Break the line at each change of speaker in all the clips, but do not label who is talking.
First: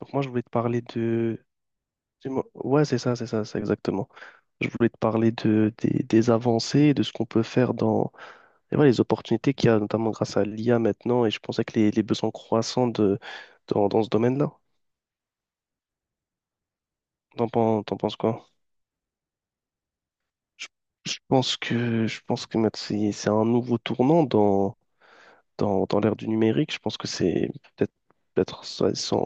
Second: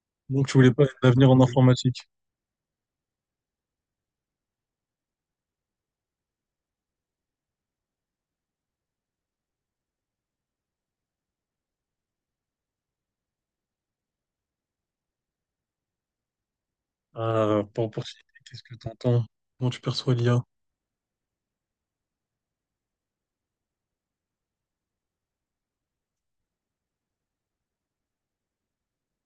Donc moi, je voulais
Donc,
te
tu voulais
parler
pas un avenir en
de...
informatique.
dis-moi- Ouais, c'est ça, c'est ça, c'est exactement. Je voulais te parler des avancées, et de ce qu'on peut faire dans et voilà, les opportunités qu'il y a, notamment grâce à l'IA maintenant, et je pensais que les besoins croissants dans ce domaine-là.
Par
T'en penses
opportunité,
quoi?
qu'est-ce que tu entends? Comment tu perçois l'IA?
Je, je pense que maintenant, c'est un nouveau tournant dans l'ère du numérique. Je pense que c'est peut-être, peut-être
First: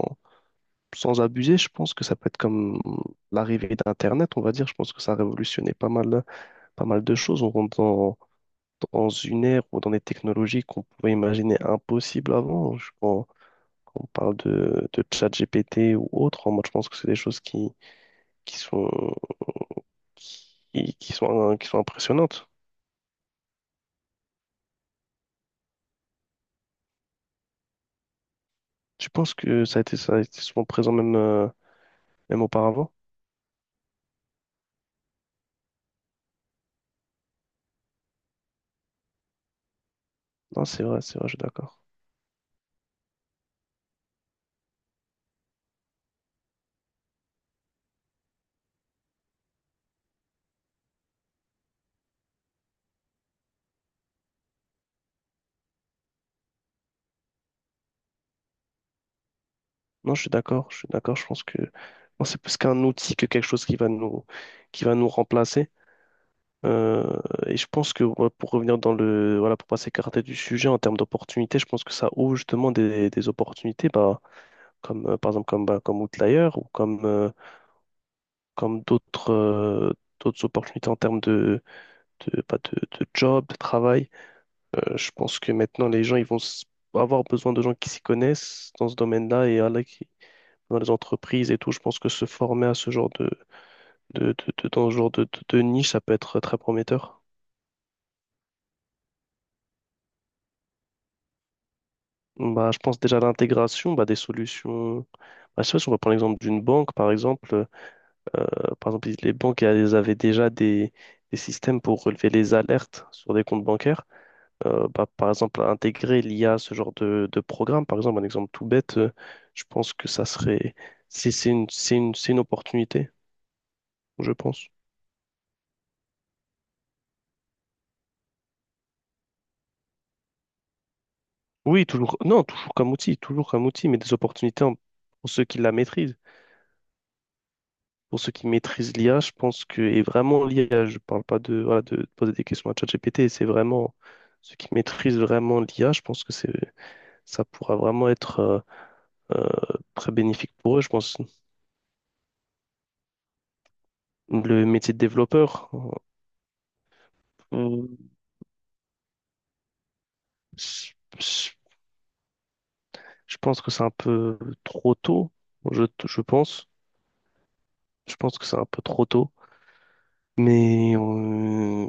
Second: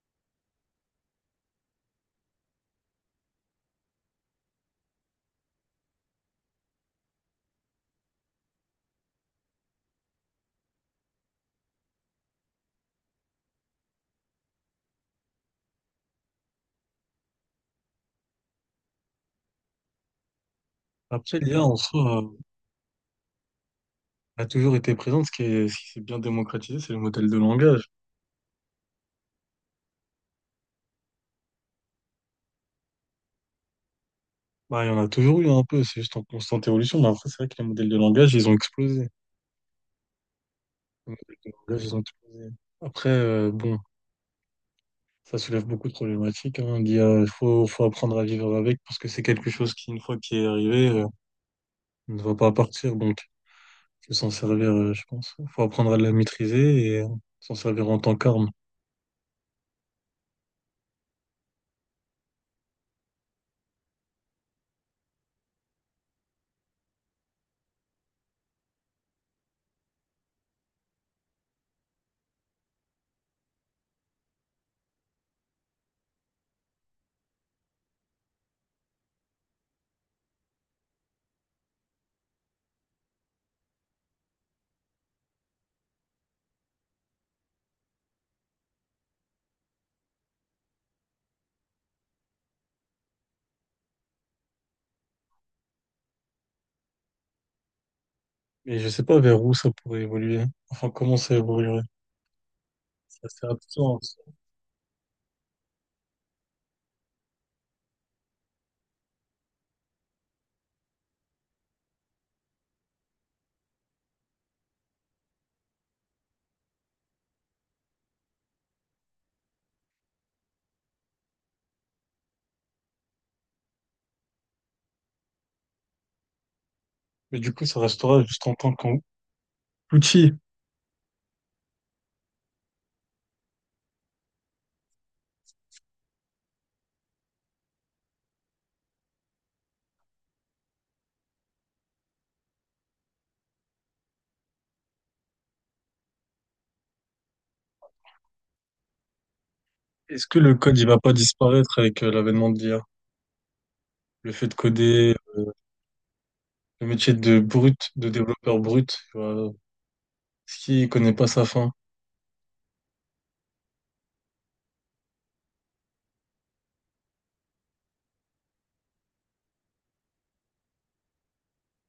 sans abuser, je pense que ça peut être comme l'arrivée d'Internet, on va dire. Je pense que ça a révolutionné pas mal de choses. On rentre dans une ère ou dans des technologies qu'on pouvait imaginer impossibles avant. Quand on parle de GPT ou autre, moi je pense que c'est des choses qui sont,
Après, l'IA
qui
en
sont
soi
impressionnantes.
a toujours été présente. Ce qui est, ce qui s'est bien démocratisé, c'est le modèle de langage.
Tu penses que ça a été souvent présent même, même auparavant?
Bah, il y en a toujours eu un peu, c'est juste en constante évolution. Mais après, c'est vrai que les modèles de langage, ils ont explosé.
Non,
Les
c'est
modèles
vrai, je suis
de
d'accord.
langage, ils ont explosé. Après, bon, ça soulève beaucoup de problématiques, hein. L'IA, il faut apprendre à vivre avec parce que c'est quelque chose qui, une fois qui est arrivé, ne va pas partir. Donc, que s'en servir, je pense. Il faut apprendre à la maîtriser et s'en servir en tant qu'arme.
Non, je suis d'accord, je suis d'accord. Je pense que non, c'est plus qu'un outil que quelque chose qui va qui va nous remplacer. Euh, et je pense que ouais, pour revenir dans le, voilà, pour pas s'écarter du sujet en termes d'opportunités, je pense que ça ouvre justement des opportunités, comme par exemple comme, comme Outlier ou comme, comme d'autres d'autres opportunités en termes de job, de travail. Je pense que maintenant les gens ils vont avoir besoin de gens qui s'y connaissent dans ce domaine-là et voilà, qui, dans les entreprises et tout. Je pense que se former à ce genre de, de, dans ce genre de niche, ça peut être très prometteur.
Mais je sais pas vers où ça pourrait évoluer. Enfin, comment ça évoluerait?
Bah, je pense déjà
C'est
à
assez
l'intégration
absent.
bah, des solutions. Bah, je sais pas si on va prendre l'exemple d'une banque, par exemple. Euh, par exemple, les banques elles avaient déjà des systèmes pour relever les alertes sur des comptes bancaires. Par exemple, intégrer l'IA à ce genre de programme, par exemple, un exemple tout bête, je pense que ça serait. C'est une opportunité, je pense.
Mais du coup, ça restera juste en tant qu'outil.
Oui, toujours. Non, toujours comme outil, mais des opportunités pour ceux qui la maîtrisent. Pour ceux qui maîtrisent l'IA, je pense que, et vraiment l'IA, je parle pas de, voilà, de poser des questions à ChatGPT, c'est vraiment ceux qui maîtrisent vraiment l'IA, je pense que c'est, ça pourra vraiment être très
Est-ce que
bénéfique
le code,
pour eux.
il
Je
va pas
pense
disparaître avec l'avènement de l'IA? Le fait de
le métier de
coder,
développeur,
le métier de
euh,
brut, de développeur brut, tu vois, qui
je,
connaît pas sa
je-
fin?
je pense que c'est un peu trop tôt, je pense. Je pense que c'est un peu trop tôt, mais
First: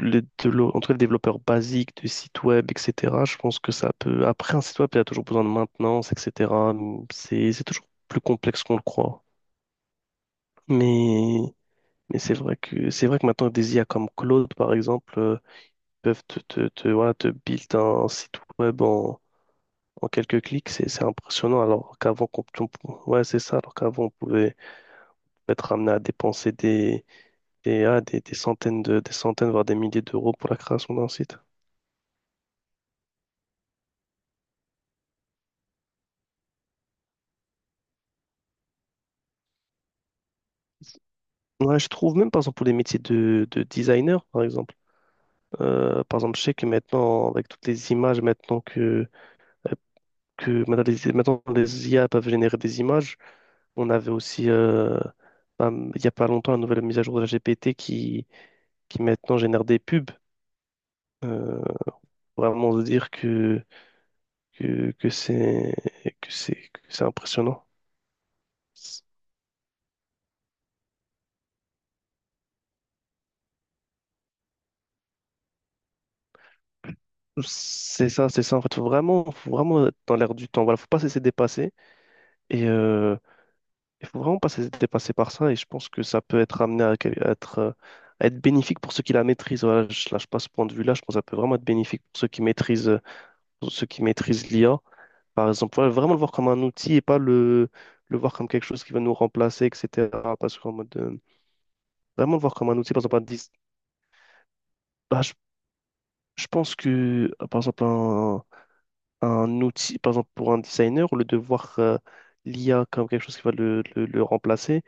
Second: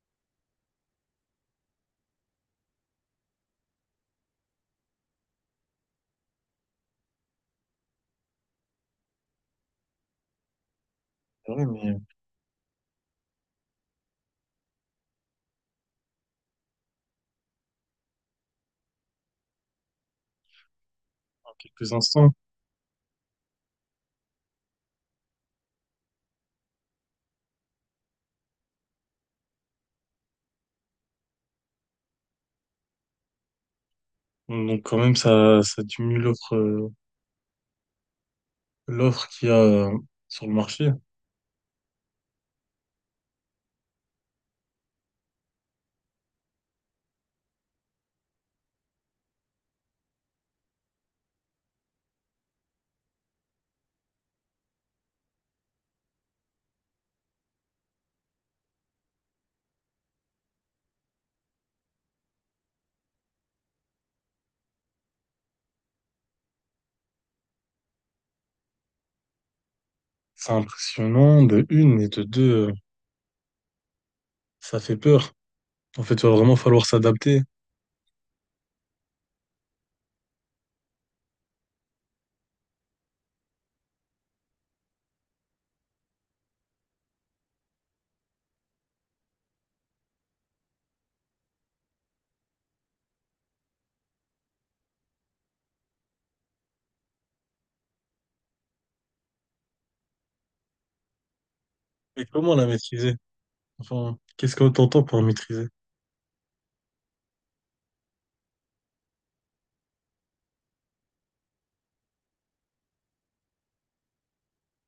en tout cas, les développeurs basiques de sites web, etc., je pense que ça peut. Après, un site web, il y a toujours besoin de maintenance, etc. C'est toujours plus complexe qu'on le croit. Mais,
C'est mais
mais c'est vrai que maintenant, des IA comme Claude, par exemple, peuvent voilà, te build un site web en quelques clics. C'est
en
impressionnant.
quelques
Alors qu'avant,
instants.
qu'on- on- pou- ouais, c'est ça. Alors qu'avant, on pouvait être amené à dépenser des centaines des centaines, voire des milliers d'euros pour la création d'un site.
Donc, quand même, ça diminue l'offre, l'offre qu'il y a sur le marché.
Ouais, je trouve même, par exemple, pour les métiers de designer, par exemple. Par exemple, je sais que maintenant, avec toutes les images, maintenant que maintenant les IA peuvent générer des images, on avait aussi, ben, il n'y a pas longtemps, la nouvelle mise à jour de la GPT qui maintenant génère des pubs. Euh, vraiment de dire que c'est que c'est que c'est impressionnant.
C'est impressionnant de une et de deux. Ça fait peur. En fait, il va vraiment falloir s'adapter.
C'est ça, c'est ça. En fait, faut vraiment être dans l'air du temps. Voilà, faut pas cesser de dépasser. Et, il faut vraiment pas se dépasser par ça et je pense que ça peut être amené à être bénéfique pour ceux qui la maîtrisent. Voilà, je lâche pas ce point de vue-là. Je pense que ça peut vraiment être bénéfique pour ceux qui maîtrisent, pour ceux qui maîtrisent l'IA. Par exemple, voilà, vraiment le voir comme un outil et pas le voir comme quelque chose qui va nous remplacer, etc. Parce qu'en mode, euh,
Mais
vraiment le voir
comment la
comme un outil, par
maîtriser?
exemple, un dis-
Enfin, qu'est-ce que t'entends par
bah,
maîtriser?
je pense que, par exemple, un outil, par exemple, pour un designer, au lieu de voir l'IA comme quelque chose qui va le remplacer,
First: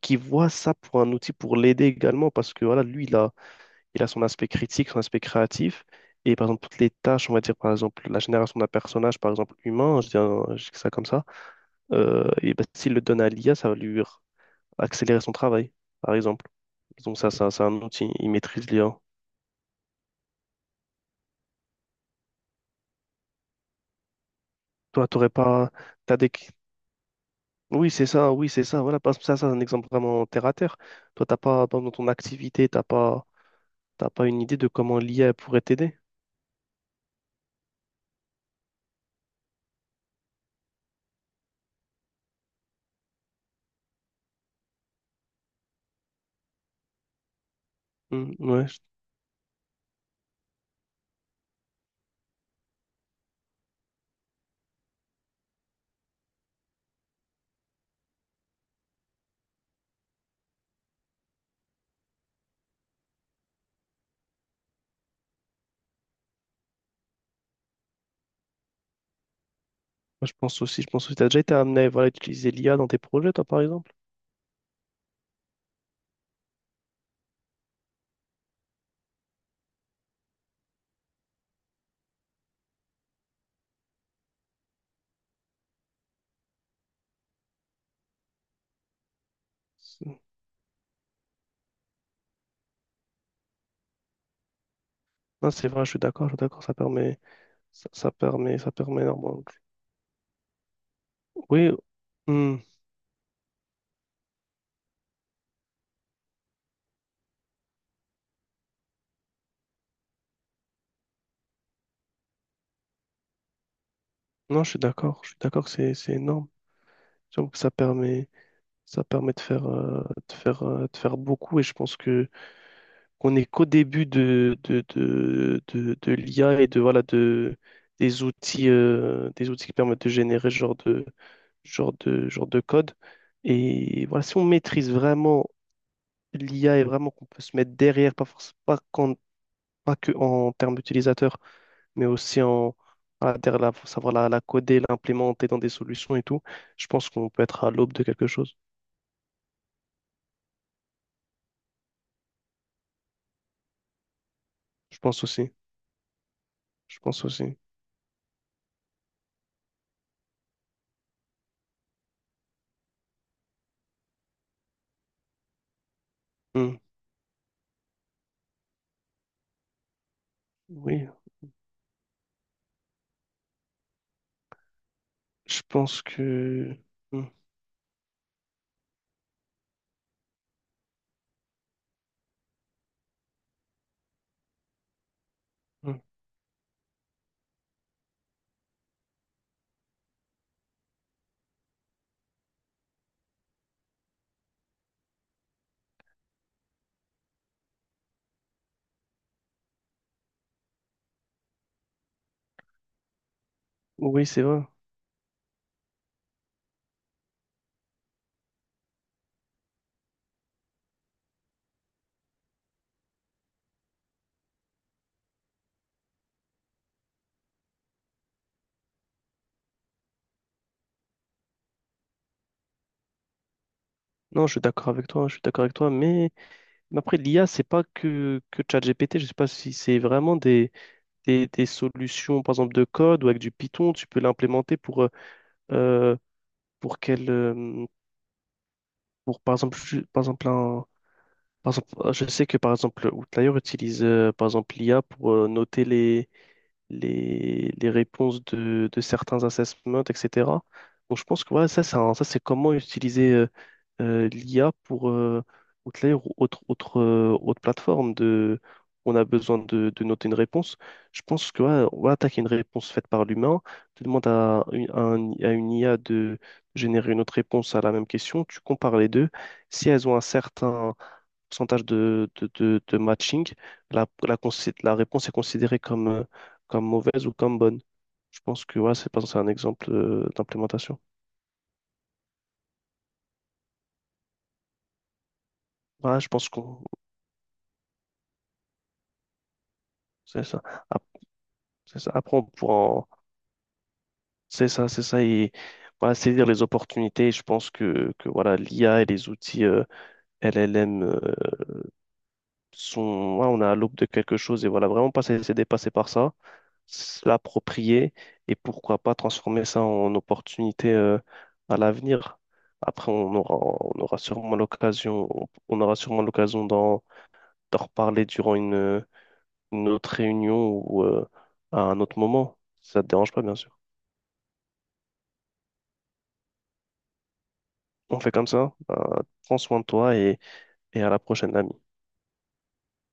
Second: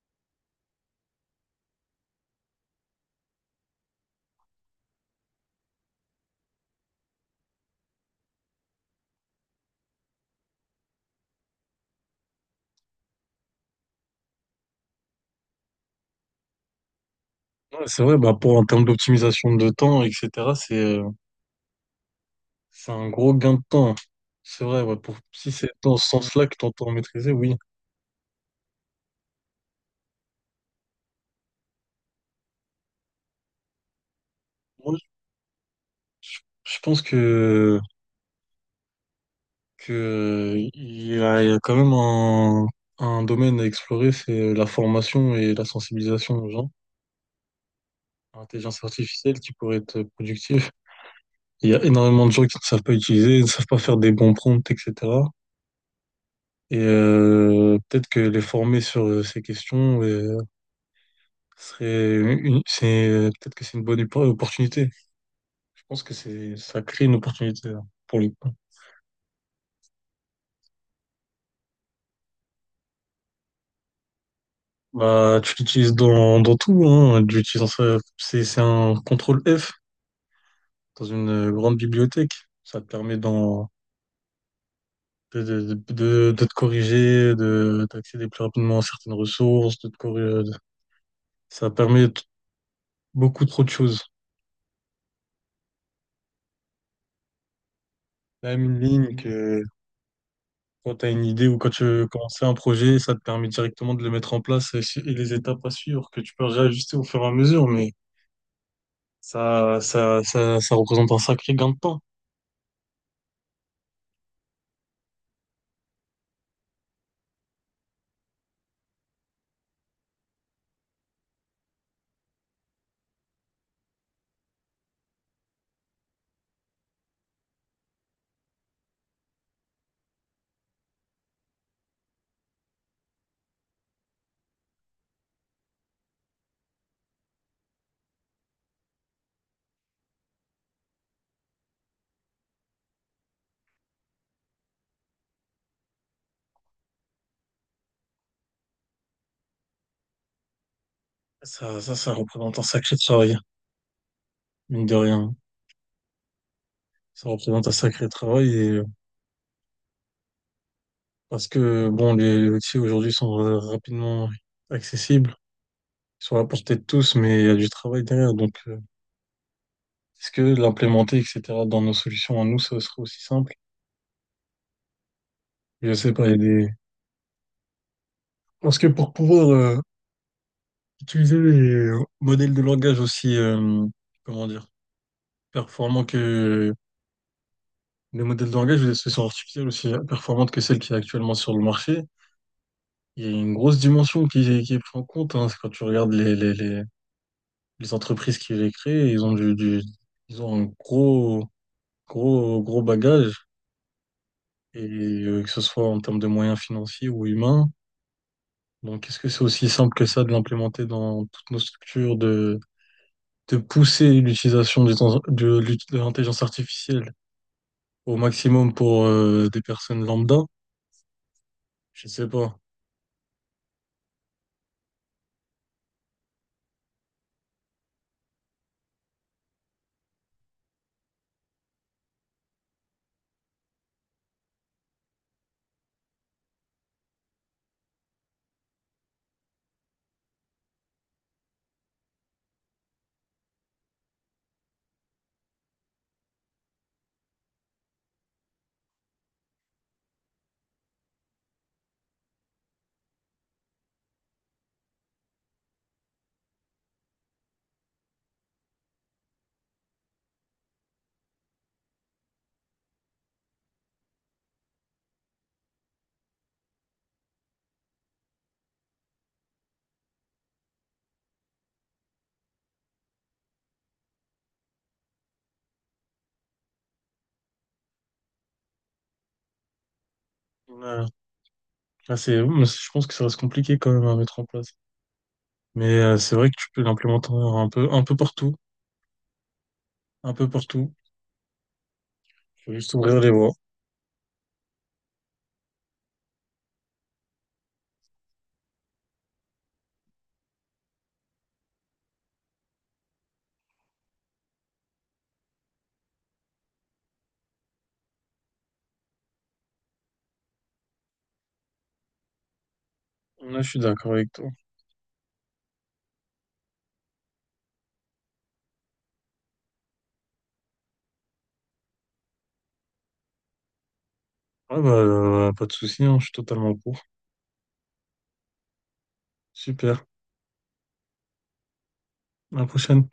qui voit ça pour un outil pour l'aider également parce que voilà, lui, il a son aspect critique, son aspect créatif. Et par exemple, toutes les tâches, on va dire par exemple la génération d'un personnage, par exemple humain, je dis ça comme ça, et ben, s'il le donne à l'IA, ça va lui r- accélérer son travail, par exemple. Donc c'est un
Ouais, c'est
outil,
vrai,
il
bah pour en
maîtrise
termes
l'IA.
d'optimisation de temps, etc., c'est euh, c'est un gros gain de temps. C'est vrai, ouais,
Toi,
pour,
t'aurais
si c'est
pas...
dans ce
T'as des...
sens-là que t'entends maîtriser, oui.
Oui, c'est ça, oui, c'est ça. Voilà, parce que ça, c'est un exemple vraiment terre à terre. Toi, t'as pas, dans ton activité, t'as pas une idée de
Moi,
comment l'IA pourrait t'aider.
je pense que, il y a quand même un domaine à explorer, c'est la formation et la sensibilisation aux gens.
Oui, ouais,
L'intelligence artificielle qui pourrait être productive. Il y a énormément de gens qui ne savent pas utiliser, ne savent pas faire des bons prompts, etc. Et peut-être que les former sur ces questions serait une, c'est peut-être que c'est une bonne opportunité. Je pense que c'est ça crée une opportunité là, pour le coup.
moi, je pense aussi, je pense aussi, t'as déjà été amené à voilà, à utiliser l'IA dans tes projets, toi, par exemple?
Bah, tu l'utilises dans, dans tout, hein. Tu l'utilises dans ça. C'est un contrôle F dans une grande bibliothèque. Ça te permet de, de te corriger, de, d'accéder plus rapidement à certaines ressources, de te
C'est-
corriger, ça permet t- beaucoup trop de choses.
Non, c'est vrai, je suis d'accord,
Même
ça
une
permet
ligne
énormément.
que quand tu as une idée ou quand
Oui,
tu commences un
hmm,
projet, ça te permet directement de le mettre en place et, et les étapes à suivre que tu peux réajuster au fur et à mesure, mais ça représente un sacré gain de temps.
non, je suis d'accord que c'est énorme. Surtout que ça permet de faire beaucoup et je pense que qu'on n'est qu'au début de l'IA et de, voilà, des outils qui permettent de générer ce genre genre de code. Et voilà, si on maîtrise vraiment l'IA est vraiment qu'on peut se mettre derrière, pas forcément pas, pas que en termes d'utilisateurs, mais aussi en voilà, faut savoir la coder, l'implémenter dans des solutions et tout. Je pense qu'on peut être à l'aube de quelque chose.
Ça représente un sacré travail, mine de
Je pense
rien.
aussi. Je pense
Ça
aussi.
représente un sacré travail. Parce que bon, les outils aujourd'hui sont rapidement accessibles, ils sont à la portée
Hmm.
de tous, mais il y a du travail derrière. Donc, est-ce que
Oui,
l'implémenter, etc., dans nos solutions à nous, ça serait aussi simple?
je
Je
pense
sais pas, il y a des...
que. Hmm,
Parce que pour pouvoir utiliser les modèles de langage aussi, comment dire,
hmm.
performants que les modèles de langage ou les solutions artificielles aussi performantes que celles qui est actuellement sur le marché, il y a une grosse dimension qui est prise en compte, hein. C'est quand tu regardes les, les entreprises qui les créent, ils ont un gros, gros bagage,
Oui, c'est vrai.
et que ce soit en termes de moyens financiers ou humains. Donc, est-ce que c'est aussi simple que ça de l'implémenter dans toutes nos structures, de pousser l'utilisation des en- de, l'ut- de l'intelligence artificielle au maximum pour des personnes lambda? Je sais pas.
Non, je suis d'accord avec toi, je suis d'accord avec toi, mais après l'IA, c'est pas que, que ChatGPT, je sais pas si c'est vraiment des solutions, par exemple, de code ou avec du Python, tu peux l'implémenter euh, pour pour par exemple, ju- par exemple, un- par exemple, je sais que par exemple, Outlier utilise par exemple l'IA pour noter les réponses de certains assessments, etc. Donc je pense que voilà, ça, c'est comment utiliser l'IA pour outlier ou autre, autre plateforme de on a besoin de noter une réponse. Je pense que voilà, on va attaquer une réponse faite par l'humain. Tu demandes à une IA de générer une autre réponse à la même question. Tu compares les deux. Si elles ont un certain pourcentage de matching, la réponse est considérée comme, comme mauvaise ou comme bonne. Je pense que ouais, c'est pas- c'est un exemple d'implémentation.
Ouais. Là, c'est, je pense que ça reste compliqué quand même à mettre en place. Mais
Voilà, je
c'est
pense
vrai que tu
qu'on
peux l'implémenter un peu partout, un
c'est
peu
ça.
partout.
Ap- C'est ça. Après, on
Faut
pourra
juste
en-
ouvrir les voies.
c'est ça, c'est ça. Et voilà, saisir les opportunités. Je pense que voilà, l'IA et les outils LLM sont. Ouais, on a à l'aube de quelque chose et voilà, vraiment pas se laisser dépasser par ça. L'approprier et pourquoi pas transformer ça en opportunité à l'avenir. Après, on aura,
Là, je suis
on
d'accord
aura
avec toi.
sûrement l'occasion, on aura sûrement l'occasion d'en d'en reparler durant une autre réunion ou à un autre moment. Si ça te dérange pas, bien sûr.
Ah bah, pas de souci, hein, je suis totalement pour.
On fait comme ça. Prends soin de
Super,
toi et à la prochaine, ami.
à la prochaine.